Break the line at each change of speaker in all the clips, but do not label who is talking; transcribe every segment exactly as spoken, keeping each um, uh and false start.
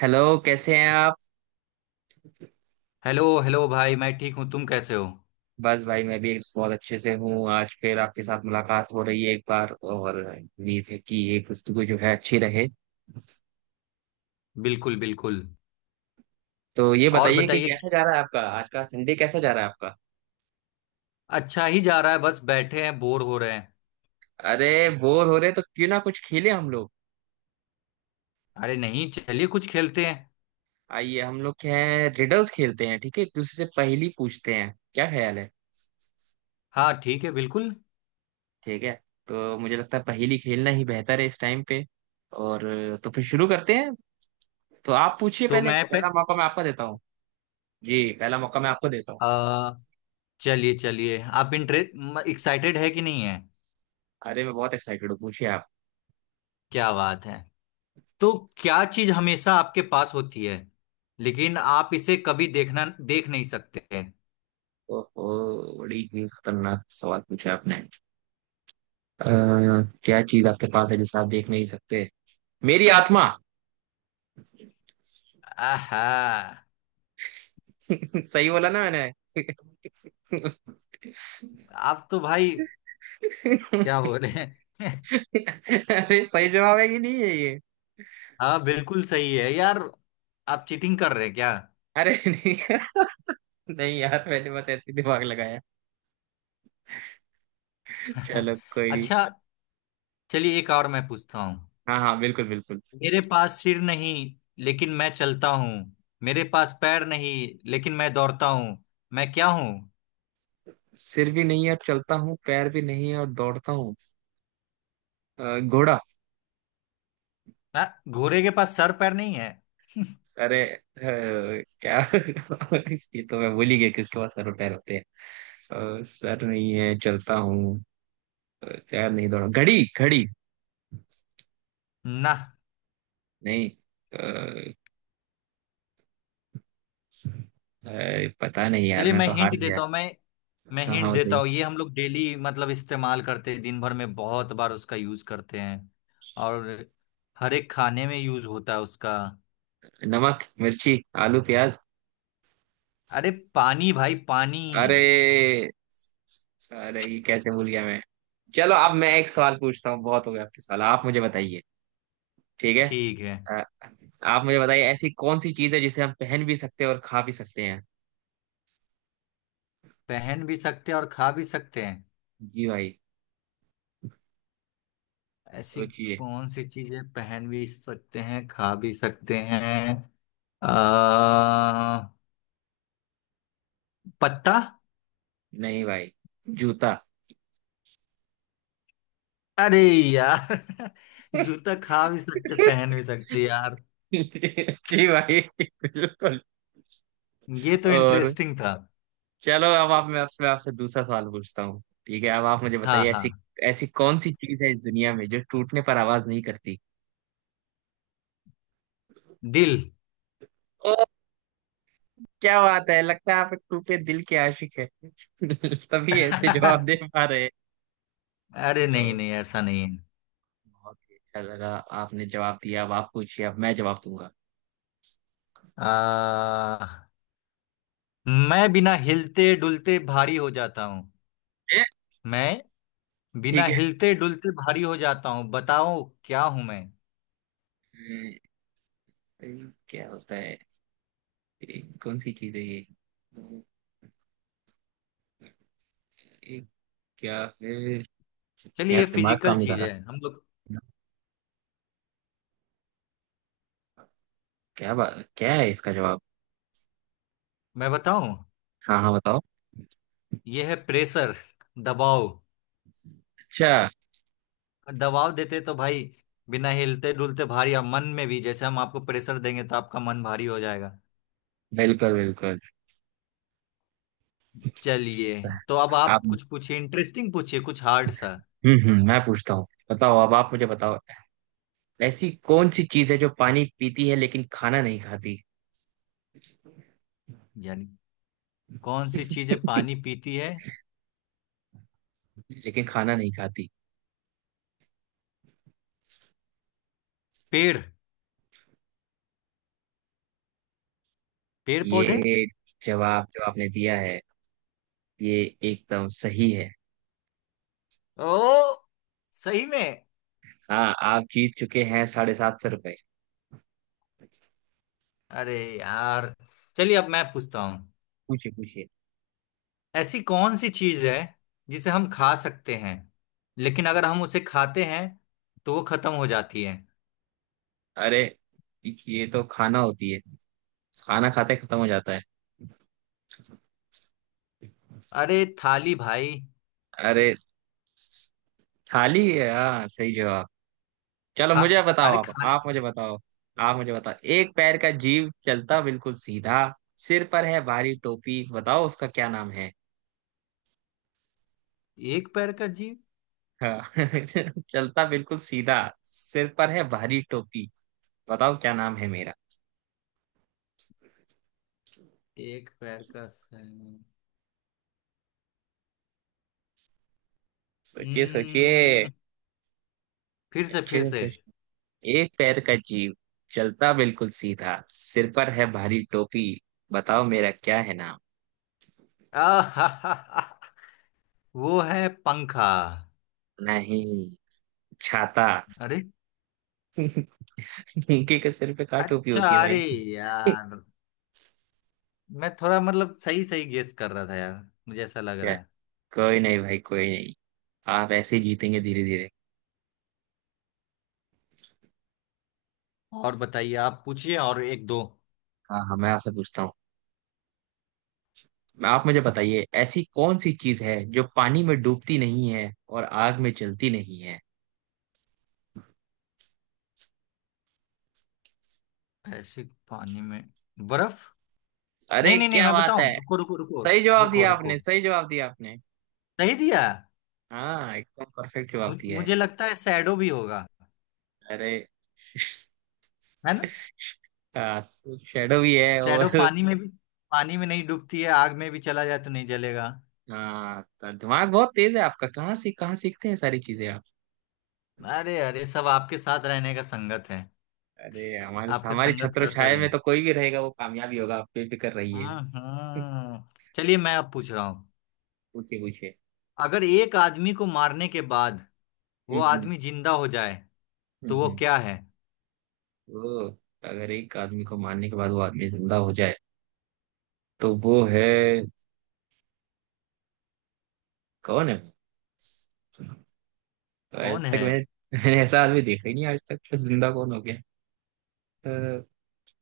Hello, कैसे हैं आप?
हेलो हेलो भाई, मैं ठीक हूँ। तुम कैसे हो?
बस भाई, मैं भी एक बहुत अच्छे से हूँ। आज फिर आपके साथ मुलाकात हो रही है एक बार, और उम्मीद है कि ये गुफ्तगू जो है अच्छी रहे।
बिल्कुल बिल्कुल।
तो ये
और
बताइए कि
बताइए।
कैसा जा रहा है आपका, आज का संडे कैसा जा रहा है आपका?
अच्छा ही जा रहा है, बस बैठे हैं बोर हो रहे हैं।
अरे बोर हो रहे तो क्यों ना कुछ खेले हम लोग।
अरे नहीं, चलिए कुछ खेलते हैं।
आइए हम लोग, क्या है, रिडल्स खेलते हैं। ठीक है, एक दूसरे से पहेली पूछते हैं, क्या ख्याल है?
हाँ ठीक है, बिल्कुल।
ठीक है। तो मुझे लगता है पहेली खेलना ही बेहतर है इस टाइम पे। और तो फिर शुरू करते हैं। तो आप पूछिए
तो
पहले,
मैं पे
पहला मौका मैं आपको देता हूँ। जी, पहला मौका मैं आपको देता हूँ।
आ, चलिए चलिए, आप इंटरेस्ट एक्साइटेड है कि नहीं है?
अरे मैं बहुत एक्साइटेड हूँ, पूछिए आप।
क्या बात है। तो क्या चीज़ हमेशा आपके पास होती है, लेकिन आप इसे कभी देखना देख नहीं सकते?
ओहो, बड़ी ही खतरनाक सवाल पूछा आपने। अ, क्या चीज आपके पास है जिसे आप देख नहीं सकते? मेरी आत्मा।
आहा।
सही बोला ना मैंने?
आप तो भाई, क्या बोले।
अरे सही जवाब है कि नहीं है ये?
हाँ बिल्कुल सही है यार। आप चीटिंग कर रहे हैं क्या?
अरे नहीं, नहीं यार, मैंने बस ऐसे ही दिमाग लगाया। चलो कोई नहीं।
अच्छा, चलिए एक और मैं पूछता हूँ।
हाँ हाँ, बिल्कुल बिल्कुल।
मेरे पास सिर नहीं, लेकिन मैं चलता हूँ। मेरे पास पैर नहीं, लेकिन मैं दौड़ता हूँ। मैं क्या हूँ?
सिर भी नहीं है और चलता हूँ, पैर भी नहीं है और दौड़ता हूँ। अ, घोड़ा।
ना, घोड़े के पास सर पैर नहीं है?
अरे अ, क्या ये तो मैं भूल ही गया कि उसके पास सर और पैर होते हैं। अ, सर नहीं है चलता हूँ। अ, पैर नहीं दौड़ा घड़ी घड़ी।
ना।
नहीं। अ, अ, पता नहीं यार,
चलिए
मैं
मैं
तो हार
हिंट
गया।
देता हूँ। मैं मैं
हाँ
हिंट
हाँ,
देता
बताइए।
हूँ, ये हम लोग डेली मतलब इस्तेमाल करते हैं, दिन भर में बहुत बार उसका यूज करते हैं। और हर एक खाने में यूज होता है उसका।
नमक मिर्ची, आलू प्याज।
अरे पानी भाई पानी।
अरे अरे, ये कैसे भूल गया मैं? चलो अब मैं एक सवाल पूछता हूँ, बहुत हो गया आपके सवाल, आप मुझे बताइए। ठीक है।
ठीक है।
अ, आप मुझे बताइए, ऐसी कौन सी चीज है जिसे हम पहन भी सकते हैं और खा भी सकते हैं?
पहन भी सकते हैं और खा भी सकते हैं?
जी भाई,
ऐसी
सोचिए।
कौन सी चीजें पहन भी सकते हैं, खा भी सकते हैं? आ, पत्ता।
नहीं भाई, जूता।
अरे यार जूता खा भी सकते पहन भी सकते यार।
जी भाई, बिल्कुल।
ये तो
और
इंटरेस्टिंग था।
चलो, अब आप, मैं आपसे आपसे दूसरा सवाल पूछता हूँ, ठीक है? अब आप मुझे
हाँ
बताइए,
हाँ।
ऐसी ऐसी कौन सी चीज है इस दुनिया में जो टूटने पर आवाज नहीं करती?
दिल।
ओ, क्या बात है, लगता है आप एक टूटे दिल के आशिक है तभी ऐसे जवाब दे पा रहे हैं।
अरे नहीं
तो
नहीं, ऐसा नहीं है।
बहुत ही अच्छा लगा, आपने जवाब दिया। अब आप पूछिए, अब मैं जवाब दूंगा।
आ, मैं बिना हिलते डुलते भारी हो जाता हूँ।
ए,
मैं बिना
ठीक है।
हिलते डुलते भारी हो जाता हूँ, बताओ क्या हूं मैं?
अम्म, क्या होता है? ए, कौन सी चीज है ये? क्या है?
चलिए, ये
यार दिमाग
फिजिकल
काम नहीं कर
चीज
रहा।
है हम लोग।
क्या बा... क्या है इसका जवाब?
मैं बताऊं,
हाँ हाँ, बताओ।
ये है प्रेशर, दबाव।
अच्छा।
दबाव देते तो भाई, बिना हिलते डुलते भारी, अब मन में भी जैसे हम आपको प्रेशर देंगे तो आपका मन भारी हो जाएगा।
बिल्कुल बिल्कुल।
चलिए, तो अब
आप।
आप कुछ पूछिए, इंटरेस्टिंग पूछिए कुछ हार्ड सा।
हम्म हम्म मैं पूछता हूँ। बताओ, अब आप मुझे बताओ। ऐसी कौन सी चीज है जो पानी पीती है लेकिन खाना नहीं खाती?
यानी कौन सी चीजें पानी पीती है?
लेकिन खाना नहीं खाती।
पेड़ पेड़ पौधे।
ये जवाब जो आपने दिया है, ये एकदम सही है।
ओ, सही में?
हाँ, आप जीत चुके हैं साढ़े सात सौ रुपए।
अरे यार, चलिए अब मैं पूछता हूँ।
पूछिए पूछिए।
ऐसी कौन सी चीज है जिसे हम खा सकते हैं, लेकिन अगर हम उसे खाते हैं तो वो खत्म हो जाती है?
अरे ये तो खाना होती है, खाना खाते खत्म हो जाता है।
अरे थाली भाई।
अरे थाली है, हाँ सही जवाब। चलो
खा
मुझे बताओ,
अरे
आप
खाने
आप
से।
मुझे बताओ। आप मुझे बताओ, एक पैर का जीव चलता बिल्कुल सीधा, सिर पर है भारी टोपी, बताओ उसका क्या नाम है?
एक पैर का जीव?
हाँ। चलता बिल्कुल सीधा, सिर पर है भारी टोपी, बताओ क्या नाम है मेरा?
एक पैर का सर?
सोचिए सोचिए,
हम्म, फिर से
अच्छे
फिर से।
से सोचिए, एक पैर का जीव, चलता बिल्कुल सीधा, सिर पर है भारी टोपी, बताओ मेरा क्या है नाम?
आहाहाहा, वो है पंखा।
नहीं, छाता।
अरे,
उनके के सिर पे का टोपी
अच्छा।
होती है
अरे
भाई।
यार, मैं थोड़ा मतलब सही सही गेस कर रहा था यार, मुझे ऐसा लग
क्या?
रहा है।
कोई नहीं भाई, कोई नहीं। आप ऐसे ही जीतेंगे धीरे धीरे।
और बताइए, आप पूछिए और एक दो।
हाँ हाँ, मैं आपसे पूछता हूँ। मैं- आप मुझे बताइए, ऐसी कौन सी चीज है जो पानी में डूबती नहीं है और आग में जलती नहीं है?
ऐसे पानी में बर्फ। नहीं
अरे
नहीं नहीं,
क्या
मैं
बात है,
बताऊं, रुको रुको रुको।
सही जवाब
रुको
दिया
रुको,
आपने, सही जवाब दिया आपने।
सही दिया।
हाँ, एकदम परफेक्ट
मु,
जवाब दिया है।
मुझे लगता है शैडो भी होगा,
अरे
है ना?
शेडो भी है
शैडो
और
पानी में भी, पानी में नहीं डूबती है, आग में भी चला जाए तो नहीं जलेगा।
हाँ तो दिमाग बहुत तेज है आपका, कहाँ से कहाँ सीखते हैं सारी चीजें आप?
अरे अरे, सब आपके साथ रहने का संगत है।
अरे हमारे
आपके
हमारी
संगत
छत्र
का असर
छाया
है।
में तो कोई भी रहेगा वो कामयाबी होगा, आप बेफिक्र रहिए।
हाँ हाँ। चलिए मैं अब पूछ रहा हूँ।
पूछे पूछे।
अगर एक आदमी को मारने के बाद वो
हम्म हम्म।
आदमी जिंदा हो जाए,
हम्म,
तो वो
हम्म।
क्या है?
वो, अगर एक आदमी को मारने के बाद वो आदमी जिंदा हो जाए तो वो है, कौन है वो? तो आज
कौन
तक
है?
मैंने मैंने ऐसा आदमी देखा ही नहीं आज तक, तो जिंदा कौन हो गया? अ,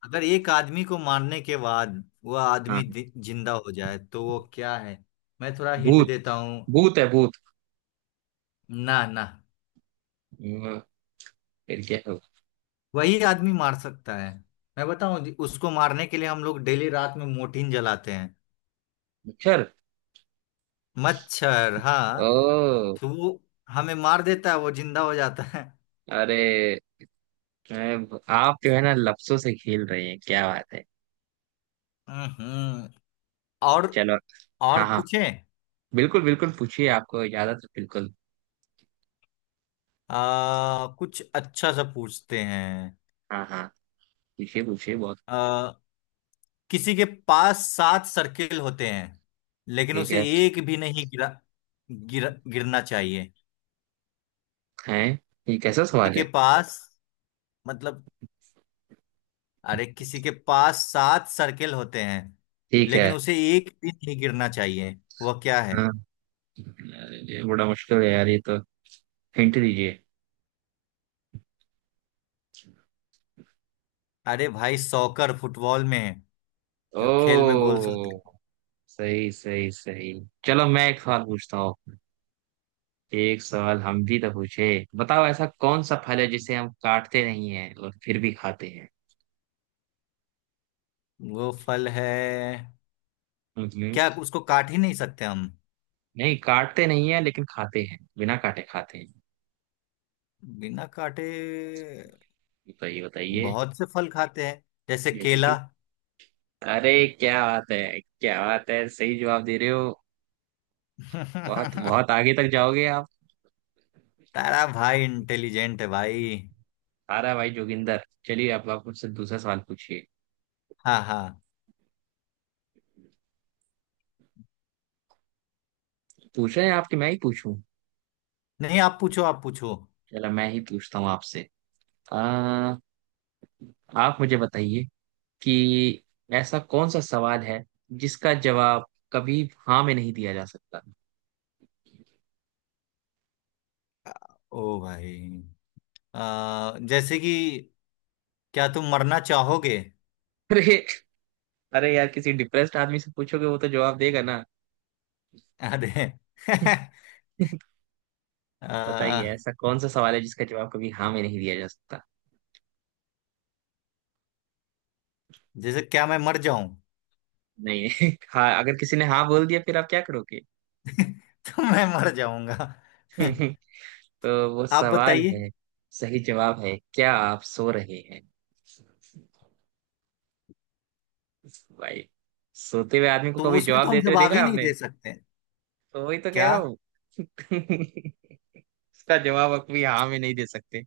अगर एक आदमी को मारने के बाद वह
हाँ
आदमी दि- जिंदा हो जाए तो वो क्या है? मैं थोड़ा हिंट
भूत,
देता हूँ।
भूत है भूत।
ना ना,
अ, फिर क्या है?
वही आदमी मार सकता है। मैं बताऊं जी, उसको मारने के लिए हम लोग डेली रात में मोर्टिन जलाते हैं।
मच्छर।
मच्छर हाँ।
ओ।
तो वो हमें मार देता है, वो जिंदा हो जाता है।
अरे अ, आप जो है ना, लफ्जों से खेल रहे हैं, क्या बात है।
हम्म। और
चलो।
और
हाँ हाँ,
पूछें।
बिल्कुल बिल्कुल, पूछिए, आपको इजाजत है बिल्कुल।
आ, कुछ अच्छा सा पूछते हैं।
हाँ हाँ, पूछिए पूछिए बहुत।
किसी के पास सात सर्किल होते हैं, लेकिन
ठीक
उसे
है।
एक भी नहीं गिरा गिर, गिरना चाहिए।
हैं? ये कैसा
किसी
सवाल
के
है?
पास मतलब अरे, किसी के पास सात सर्किल होते हैं
ठीक है।
लेकिन उसे एक भी नहीं गिरना चाहिए, वह क्या है?
हाँ। अरे ये बड़ा मुश्किल है यार, ये तो, हिंट दीजिए।
अरे भाई, सॉकर फुटबॉल में है, जो खेल में गोल्स होते
ओ,
हैं।
सही सही सही। चलो मैं एक सवाल पूछता हूँ, एक सवाल हम भी तो पूछे। बताओ, ऐसा कौन सा फल है जिसे हम काटते नहीं हैं और फिर भी खाते हैं?
वो फल है?
मतलब,
क्या उसको काट ही नहीं सकते हम?
नहीं काटते नहीं है लेकिन खाते हैं, बिना काटे खाते हैं।
बिना काटे
बताइए बताइए।
बहुत से फल खाते हैं, जैसे
जैसे
केला।
कि। अरे क्या बात है, क्या बात है, सही जवाब दे रहे हो। बहुत बहुत आगे तक जाओगे आप।
तारा भाई इंटेलिजेंट है भाई।
सारा भाई जोगिंदर, चलिए अब आप मुझसे दूसरा सवाल पूछिए।
हाँ हाँ।
पूछ रहे हैं, आपके मैं ही पूछूं?
नहीं, आप पूछो, आप पूछो।
चलो मैं ही पूछता हूँ आपसे। आ, आप मुझे बताइए कि ऐसा कौन सा सवाल है जिसका जवाब कभी हाँ में नहीं दिया जा सकता?
ओ भाई, अ, जैसे कि क्या तुम मरना चाहोगे?
अरे, अरे यार, किसी डिप्रेस्ड आदमी से पूछोगे वो तो जवाब देगा ना।
अरे
बताइए,
अ,
ऐसा कौन सा सवाल है जिसका जवाब कभी हाँ में नहीं दिया जा सकता?
जैसे क्या मैं मर जाऊं?
नहीं, हाँ अगर किसी ने हाँ बोल दिया फिर आप क्या करोगे?
तो मैं मर जाऊंगा।
तो वो
आप
सवाल
बताइए।
है, सही जवाब है, क्या आप सो रहे हैं? भाई, सोते हुए आदमी को
तो
कभी
उसमें
जवाब
तो हम
देते हुए देखा
जवाब
है
ही नहीं
आपने?
दे सकते।
तो वही तो कह
क्या?
रहा हूँ। इसका जवाब आप भी हाँ में नहीं दे सकते।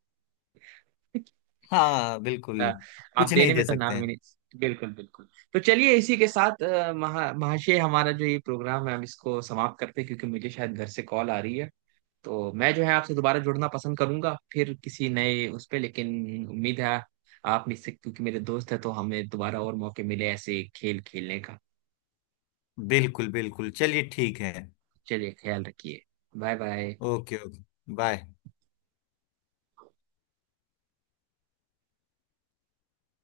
हाँ बिल्कुल।
आ, आप
कुछ नहीं
देने में
दे
तो ना
सकते
में
हैं।
नहीं, बिल्कुल बिल्कुल। तो चलिए इसी के साथ, अ, महा महाशय हमारा जो ये प्रोग्राम है हम इसको समाप्त करते हैं, क्योंकि मुझे शायद घर से कॉल आ रही है। तो मैं जो है आपसे दोबारा जुड़ना पसंद करूंगा फिर किसी नए उस पे, लेकिन उम्मीद है आप मुझसे, क्योंकि मेरे दोस्त है तो हमें दोबारा और मौके मिले ऐसे खेल खेलने का।
बिल्कुल बिल्कुल, चलिए ठीक है।
चलिए, ख्याल रखिए। Bye bye.
Okay okay, bye.